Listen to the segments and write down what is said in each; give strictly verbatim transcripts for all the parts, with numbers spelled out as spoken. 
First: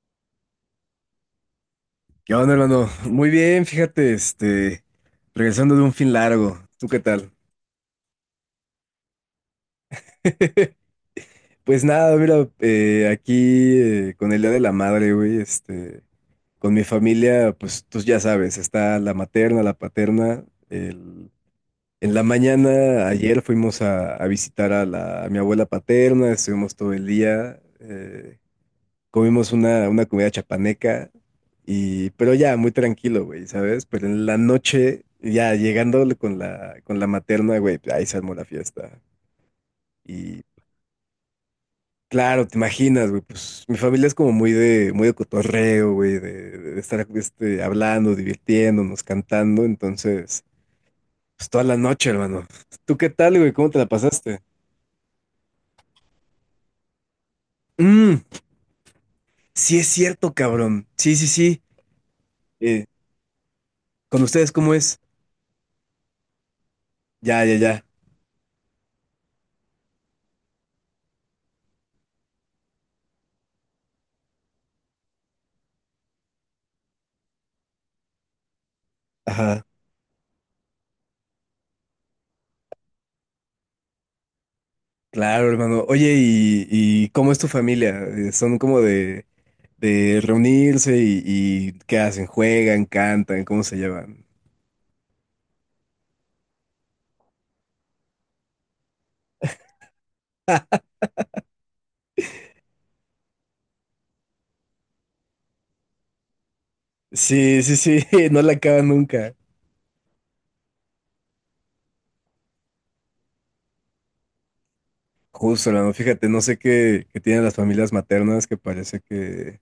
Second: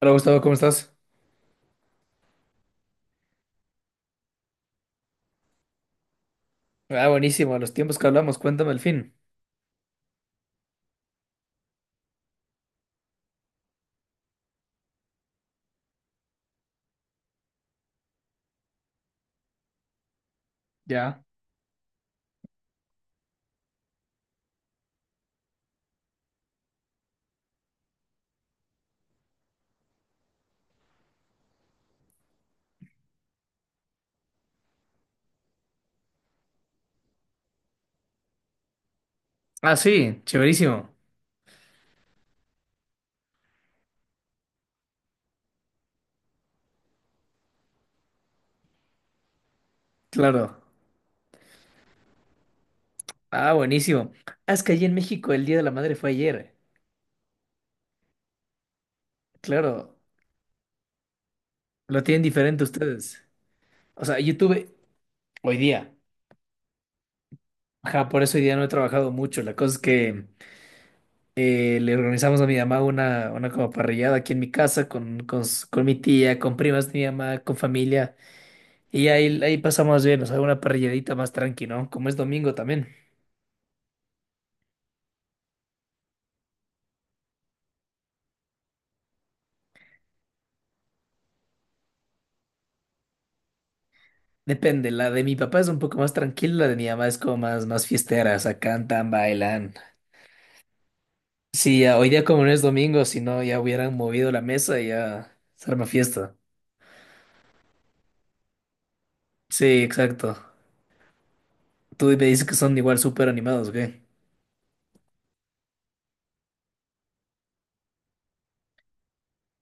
Hola Gustavo, ¿cómo estás? ¿Qué onda, hermano? Muy bien, fíjate, este, regresando de un fin largo. ¿Tú qué Ah, tal? buenísimo, los tiempos que hablamos, cuéntame el fin. Pues nada, mira, eh, aquí eh, con el Día de la Madre, güey, este, con mi familia, pues tú ya sabes, está la materna, la paterna. Ya. el- En la mañana, ayer fuimos a, a visitar a, la, a mi abuela paterna, estuvimos todo el día. eh, comimos una, una comida chapaneca, y, pero ya muy tranquilo, güey, ¿sabes? Pero en la noche, ya llegando con la, con la materna, güey, pues, ahí se armó la fiesta. Ah, sí, Y chéverísimo. claro, te imaginas, güey, pues mi familia es como muy de, muy de cotorreo, güey, de, de estar este, hablando, divirtiéndonos, cantando, entonces, Claro. pues toda la noche, hermano. ¿Tú qué tal, Ah, güey? ¿Cómo te la buenísimo. pasaste? Ah, es que allí en México el Día de la Madre fue ayer. Mm, sí es Claro, cierto, cabrón. Sí, sí, sí. lo tienen diferente Eh, ustedes. O sea, ¿con yo ustedes tuve cómo es? hoy día. Ya, ya, ya. Ajá, por eso hoy día no he trabajado mucho. La cosa es que eh, le organizamos a mi mamá una, una como parrillada aquí en mi casa, con, con, s- con mi tía, con primas de mi mamá, con familia. Y ahí, ahí Ajá. pasamos bien, o sea, una parrilladita más tranqui, ¿no? Como es domingo también. Claro, hermano. Oye, ¿y, y cómo es tu familia? Eh, ¿Son como de, de reunirse y, y qué hacen? ¿Juegan? ¿Cantan? ¿Cómo se llevan? Depende, la de mi papá es un poco más tranquila, la de mi mamá es como más, más fiestera, o sea, cantan, bailan. Sí, ya, hoy día como no es domingo, si no ya hubieran movido la mesa y ya se arma fiesta. Sí, sí, sí, no la acaban nunca. Sí, exacto. Tú me dices que son igual súper animados, ¿ok? Justo, hermano. Fíjate, no sé qué, qué tienen las familias maternas que parece que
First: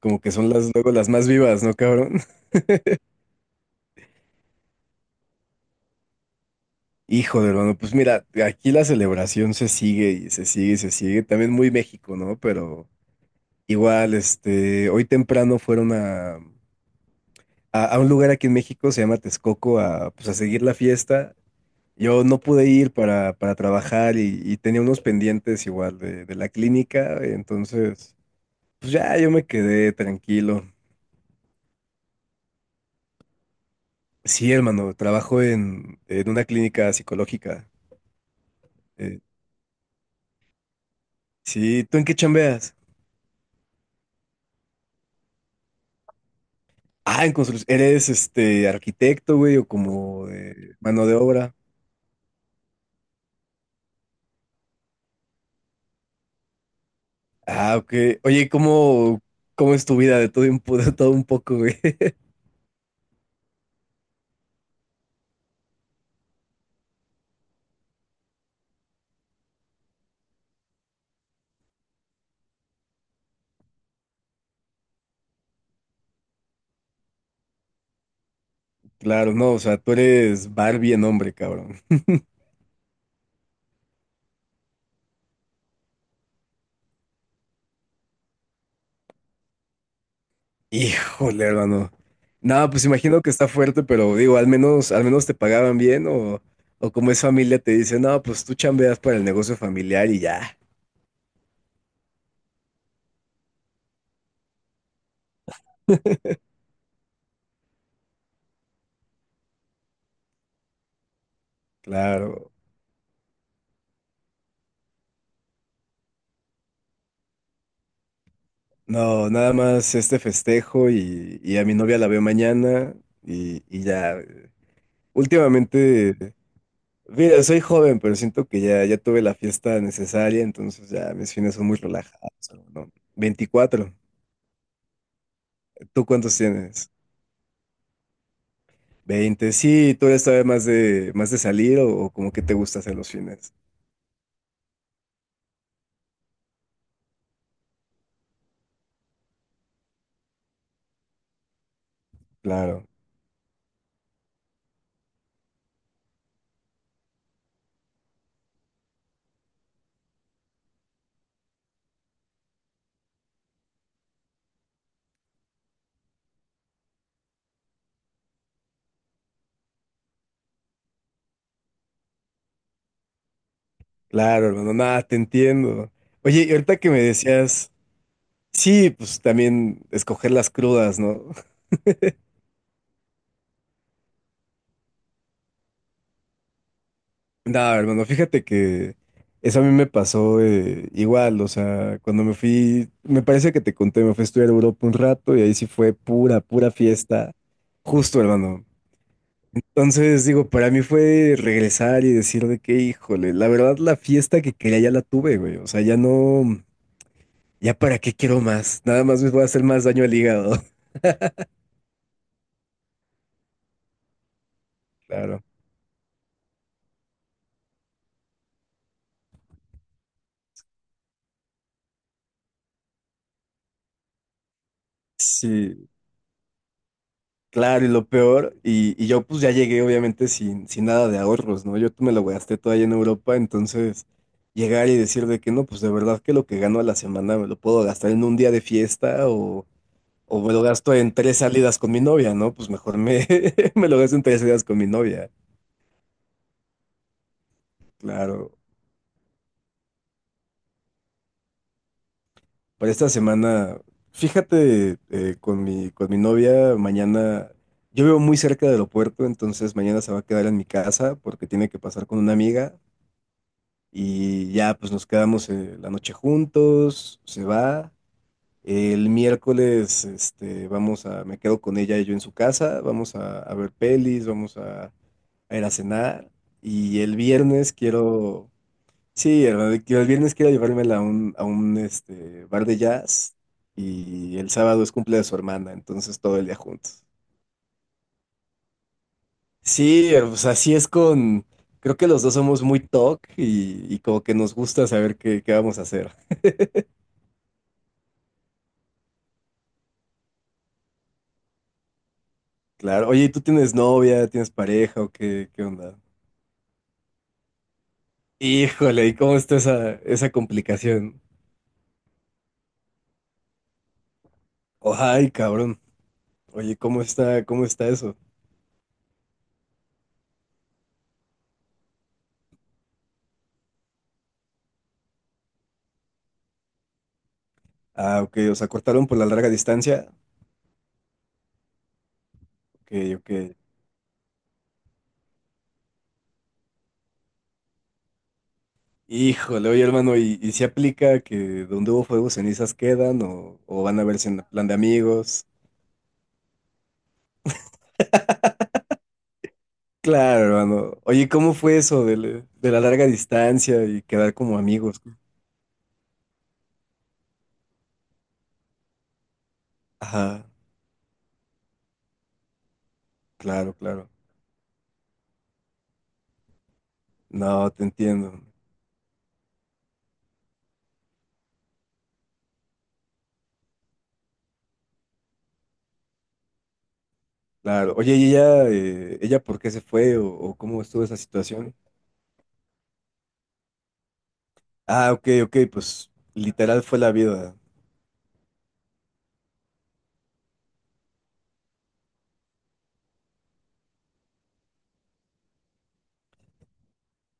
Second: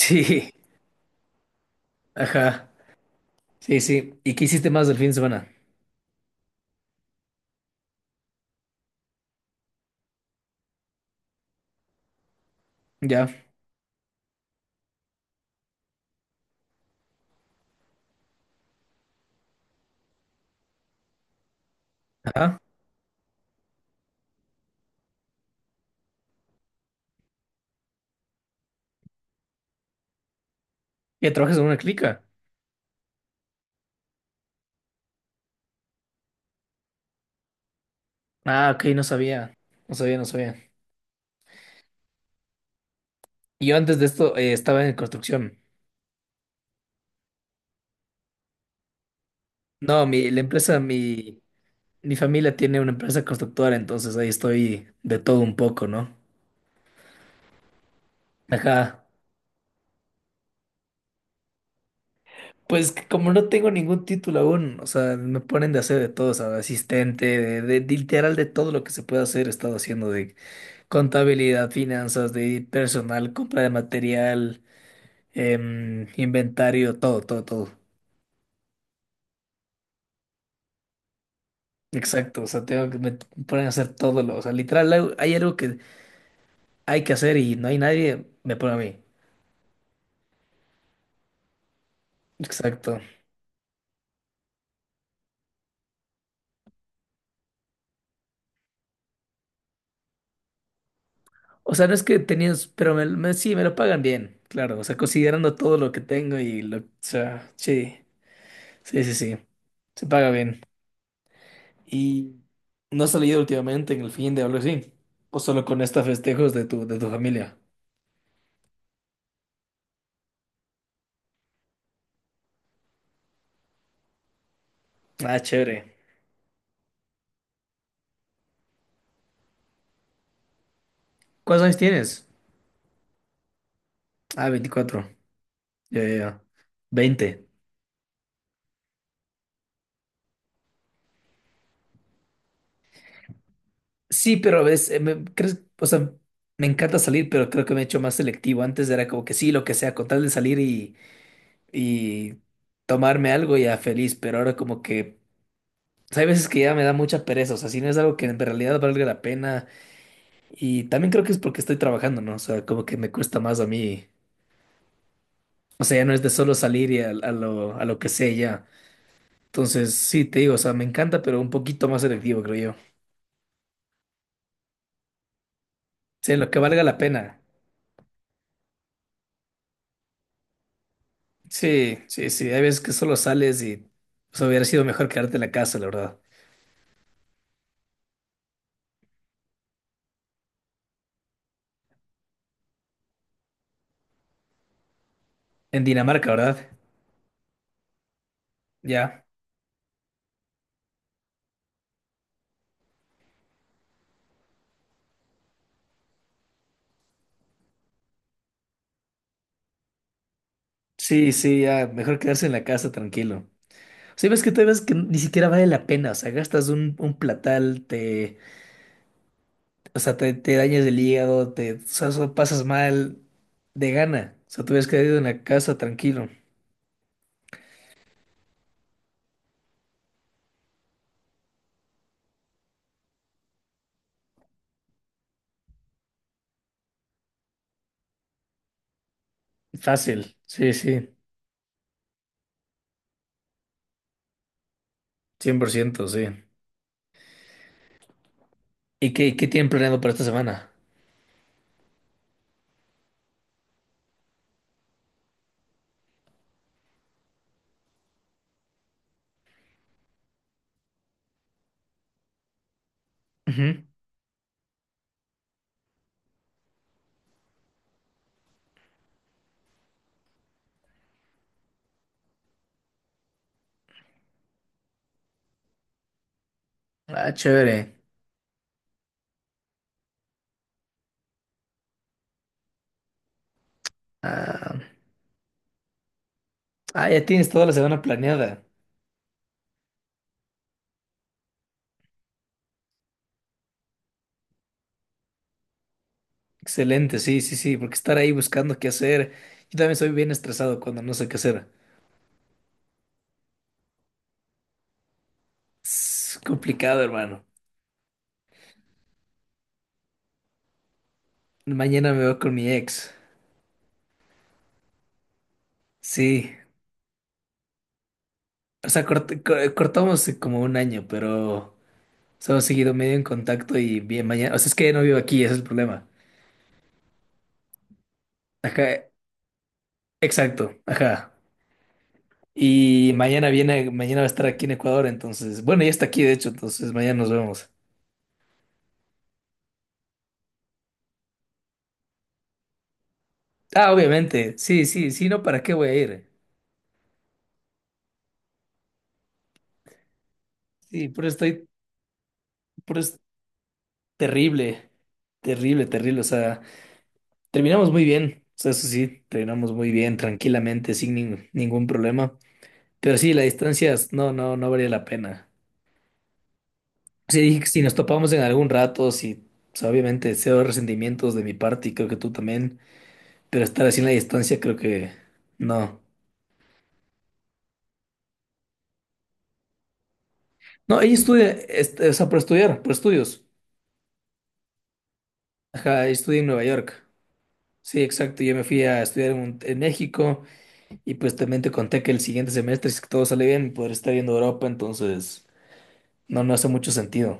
como que son las luego las más vivas, ¿no, cabrón? ajá. Sí, sí. ¿Y qué hiciste más del fin de semana? Hijo de hermano, pues mira, aquí la celebración se sigue y se sigue y se sigue. También muy México, ¿no? Pero Ya. igual, este, hoy temprano fueron a... a, a un lugar aquí en México, se llama Texcoco, a, pues, a seguir la fiesta. Yo no Ajá. pude ir para, para trabajar y, y tenía unos pendientes igual de, de la clínica, entonces, pues ya yo me quedé tranquilo. ¿Ya trabajas en una clica? Sí, hermano, trabajo en, en una clínica psicológica. Ah, ok, no Eh, sabía. No sabía, no sabía. sí, ¿tú en qué chambeas? Yo antes de esto eh, estaba en construcción. Ah, en construcción. ¿Eres este arquitecto, güey, o No, como mi, la de empresa, mano de mi, obra? mi familia tiene una empresa constructora, entonces ahí estoy de todo un poco, ¿no? Ah, ok. Oye, Ajá. ¿cómo, cómo es tu vida de todo un, po- de todo un poco, güey? Pues que como no tengo ningún título aún, o sea, me ponen de hacer de todo, o sea, asistente, de, de- de literal de todo lo que se puede hacer, he estado haciendo de contabilidad, finanzas, de personal, compra de material, em, inventario, todo, todo, todo. Claro, no, o sea, tú eres Barbie en hombre, cabrón. Exacto, o sea, tengo que me ponen a hacer todo lo, o sea, literal hay hay algo que hay que hacer y no hay nadie, me pone a mí. Híjole, hermano. No, pues Exacto. imagino que está fuerte, pero digo, al menos, al menos te pagaban bien o, o como es familia te dicen, no, pues tú chambeas para el negocio familiar y ya. O sea, no es que tenías, pero me, me- sí, me lo pagan bien, claro. O sea, considerando todo lo que tengo y lo, o sea, sí, sí, sí, sí, se paga bien. ¿Y Claro. no has salido últimamente en el fin de algo así? ¿O solo con estos festejos de tu, de tu familia? No, nada más este festejo y, y a mi novia la veo mañana y, y ya. eh, Ah, chévere. Últimamente, mira, soy joven, pero siento que ya, ya tuve la fiesta necesaria, entonces ya mis fines ¿Cuántos son años muy tienes? relajados, ¿no? Veinticuatro. Ah, veinticuatro. Ya, ¿Tú ya, cuántos ya. tienes? veinte. Veinte, sí, tú eres todavía más de, más de salir o, o como que te gusta hacer los fines. Sí, pero ves, eh, me, crees, o sea, me encanta salir, pero creo que me he hecho más selectivo. Antes era como que sí, lo que sea, con tal de salir y Claro, tomarme algo ya feliz, pero ahora como que pues, hay veces que ya me da mucha pereza, o sea, si no es algo que en realidad valga la pena y también creo que es porque estoy trabajando, ¿no? O sea, como que me cuesta más a mí, o sea, ya no es de solo salir y a, a lo, a lo que sé ya. Entonces, sí, te digo, o sea, me encanta, pero un poquito más selectivo, creo yo. claro, hermano, nada, te entiendo. Sí, Oye, lo y que ahorita valga que la me pena. decías, sí, pues también escoger las crudas, ¿no? Sí, sí, sí, hay veces que solo sales y o sea, hubiera sido mejor quedarte en la casa, la verdad. Nada, hermano, fíjate que eso a mí me pasó eh, igual, o sea, cuando me fui, me parece que te conté, me fui a estudiar a Europa un rato y ahí sí En fue Dinamarca, pura, ¿verdad? pura fiesta. Justo, hermano. Ya. Entonces, digo, para mí fue regresar y decir de que, híjole, la verdad la fiesta que quería ya la tuve, güey. O sea, ya no, ya para qué quiero más. Nada más me voy a hacer más daño al hígado. Sí, sí, ya, mejor quedarse en la casa tranquilo. Sí, ves que te ves que ni Claro. siquiera vale la pena, o sea, gastas un, un platal, te, o sea, te, te dañas el hígado, te, o sea, so- pasas mal de gana, o sea, te hubieras quedado en la casa Sí, tranquilo, claro, y lo peor, y, y yo pues ya llegué obviamente sin, sin nada de ahorros, ¿no? Yo me lo gasté todo allá en Europa, entonces llegar y decir de que no, pues de verdad que lo que gano a la semana me lo puedo gastar en un día de fiesta o, fácil, o me lo sí, gasto sí, en tres salidas con mi novia, ¿no? Pues mejor me, me lo gasto en tres salidas con mi novia. cien por ciento sí. Claro, ¿Y qué, qué tienen planeado para esta semana? para esta semana, fíjate, eh, con mi, con mi novia, mañana, yo vivo muy cerca del aeropuerto, entonces mañana se va a quedar en mi casa porque tiene que pasar con una amiga Ujú. y ya pues nos quedamos eh, la noche juntos, se va. El miércoles, este, vamos a, me quedo con ella y yo en su casa, vamos a, a ver pelis, vamos a, a ir a cenar y el Ah, viernes chévere. quiero... Sí, hermano, de que el viernes quiero llevármela a un, a un este, bar de jazz y el Ah, sábado es cumple de su hermana, entonces todo el día juntos. ah, ya tienes toda la semana planeada. Sí, eh, pues así es con, creo que los dos somos muy talk y, y como que nos gusta saber qué, qué vamos a hacer. Excelente, sí, sí, sí, porque estar ahí buscando qué hacer. Yo también soy bien estresado cuando no sé qué hacer. Claro, oye, ¿y ¿tú tienes novia, tienes pareja o qué, qué onda? Es complicado, hermano. Híjole, ¿y cómo está esa, esa complicación? Mañana me voy con mi ex. Ay, cabrón. Sí, Oye, ¿cómo está, cómo está eso? o sea, cort- co- cortamos como un año, pero hemos seguido medio en contacto y bien mañana, o sea, es que no vivo aquí, ese es el problema. Ah, ok, o sea, Ajá, cortaron por la larga distancia. exacto, ajá. Y Ok, ok. mañana viene, mañana va a estar aquí en Ecuador, entonces, bueno, ya está aquí, de hecho, entonces mañana nos vemos. Híjole, oye hermano, ¿y, y si aplica que donde hubo fuego cenizas quedan o, o Ah, van a verse en obviamente, plan de sí, sí, sí, no, amigos? ¿para qué voy a ir? Claro, hermano. Sí, pero Oye, ¿cómo estoy, fue eso de, la de la pero larga es distancia y quedar como terrible, amigos? terrible, terrible, o sea, terminamos muy bien, o sea, eso sí, terminamos muy bien, Ajá, tranquilamente, sin nin- ningún problema. Pero sí, la claro, distancia claro. es- no, no, no valía la pena. Sí, dije No, si te nos topamos en entiendo. algún rato, sí, o sea, obviamente cero resentimientos de mi parte y creo que tú también, pero estar así en la distancia creo que no. Claro. Oye, ¿y ella, eh, ella por qué se fue o, o cómo No, estuvo ella esa estudia, situación? est- o sea, por estudiar, por estudios. Ah, ok, ok, Ajá, ella pues estudia en Nueva literal fue York. la vida. Sí, exacto, yo me fui a estudiar en, un- en México y pues también te conté que el siguiente semestre, si todo sale bien, podré estar viendo Europa, entonces no, no hace mucho sentido.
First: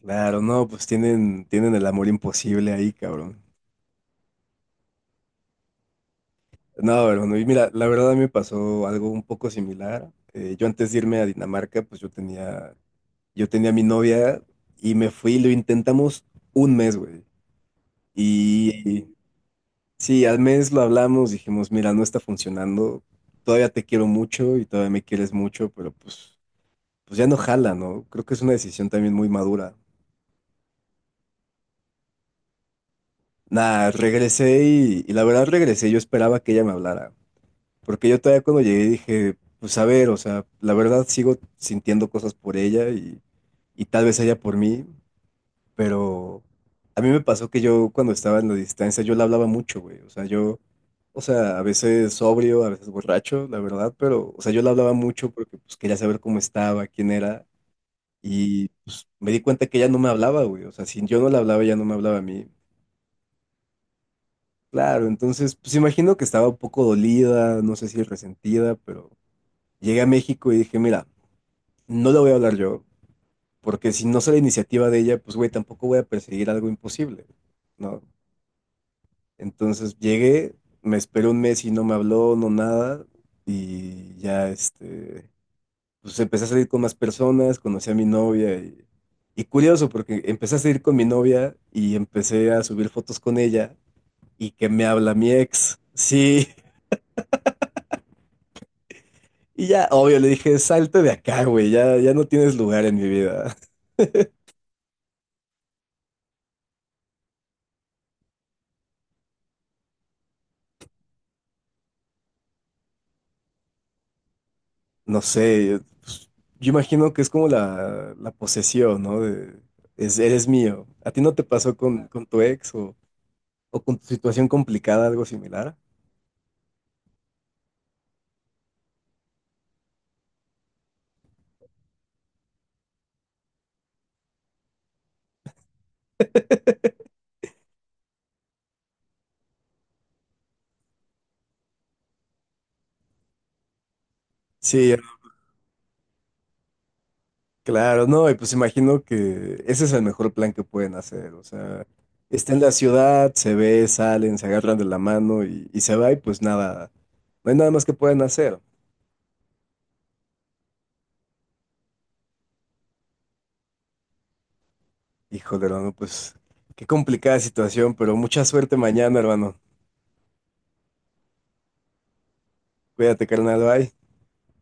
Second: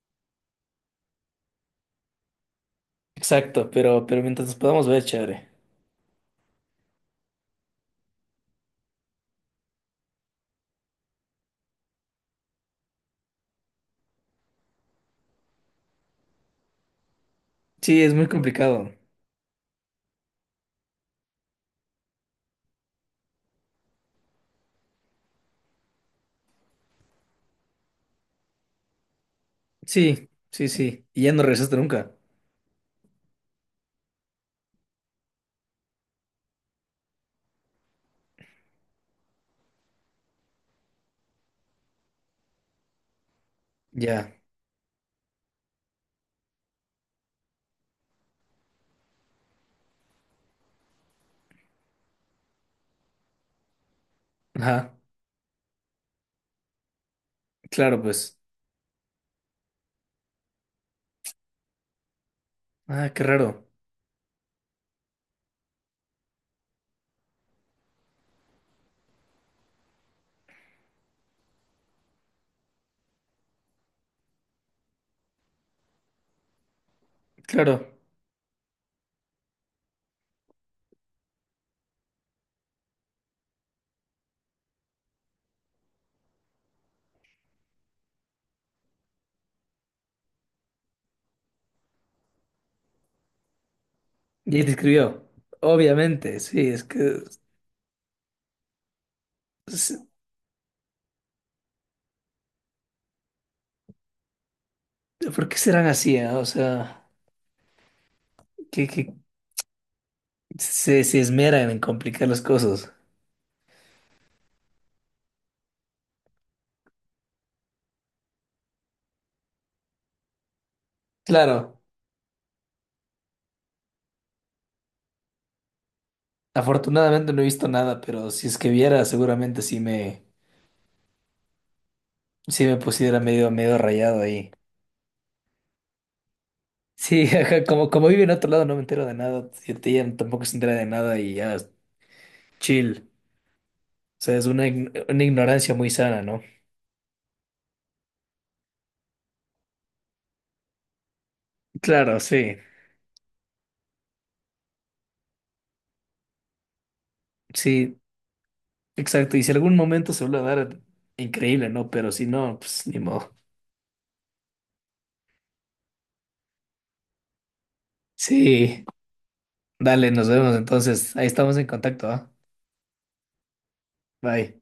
Claro, no, pues tienen, tienen el amor imposible ahí, cabrón. Exacto, pero, pero mientras nos podamos ver, chévere. No, hermano, y mira, la verdad a mí me pasó algo un poco similar. Eh, yo antes de irme a Dinamarca, pues yo tenía, yo tenía a mi novia y me fui, lo intentamos un mes, güey. Sí, es muy complicado. Y, sí, al mes lo hablamos, dijimos, mira, no está funcionando, todavía te quiero mucho y todavía me quieres mucho, pero pues, pues ya no jala, ¿no? Creo que es una decisión también muy madura. Sí, sí, sí. Y ya no regresaste nunca. Nada, regresé y, y la verdad regresé, yo esperaba que ella me hablara. Porque yo todavía cuando llegué dije, pues a ver, o sea, la verdad sigo sintiendo cosas por ella y, y tal vez Ya. ella por mí, pero a mí me pasó que yo cuando estaba en la distancia yo la hablaba mucho, güey, o sea, yo, o sea, a veces sobrio, a veces borracho, la verdad, pero, o sea, yo la Ajá. hablaba mucho porque pues quería saber cómo estaba, quién era Claro, pues. y pues me di cuenta que ella no me hablaba, güey, o sea, si yo no la hablaba, ella no me hablaba a mí. Ah, qué raro. Claro, entonces, pues imagino que estaba un poco dolida, no sé si resentida, pero llegué a México y dije, mira, no la voy a hablar yo, porque si no sale iniciativa de ella, pues güey, tampoco voy a perseguir algo imposible, Claro. ¿no? Entonces llegué, me esperé un mes y no me habló, no nada, y ya este, pues empecé a salir con más personas, conocí a mi novia y, y curioso, porque empecé a salir con mi novia y empecé a subir fotos con ella y Y ahí que te me habla escribió. mi ex, Obviamente, sí, sí, es que. y ya, es- obvio, le dije, salte de acá, güey, ya, ya no tienes lugar en mi vida. ¿Por qué serán así? ¿Ah? O sea, que, que se, se esmeran en complicar las cosas. No sé, yo, pues, yo imagino que es como la, la posesión, ¿no? De, es, eres mío. ¿A ti no te pasó Claro, con, con tu ex o, o con tu situación complicada algo similar? afortunadamente no he visto nada, pero si es que viera, seguramente sí me, sí me pusiera medio, medio rayado ahí. Sí, ajá, como, como vive en otro lado, no me entero de nada. Ella tampoco se entera de nada y ya, chill. O sea, es una, Sí, ign- una ignorancia muy sana, ¿no? claro, no, y pues imagino que ese es el mejor plan que pueden hacer, o sea, Claro, está sí. en la ciudad, se ve, salen, se agarran de la mano y, y se va y pues nada, no hay nada más que Sí, pueden hacer. exacto. Y si algún momento se vuelve a dar, increíble, ¿no? Pero si no, pues ni modo. Híjole, hermano, pues qué complicada situación, pero mucha suerte Sí, mañana, hermano. dale, nos vemos entonces. Ahí estamos en contacto, ¿ah? Cuídate, carnal, bye. Bye.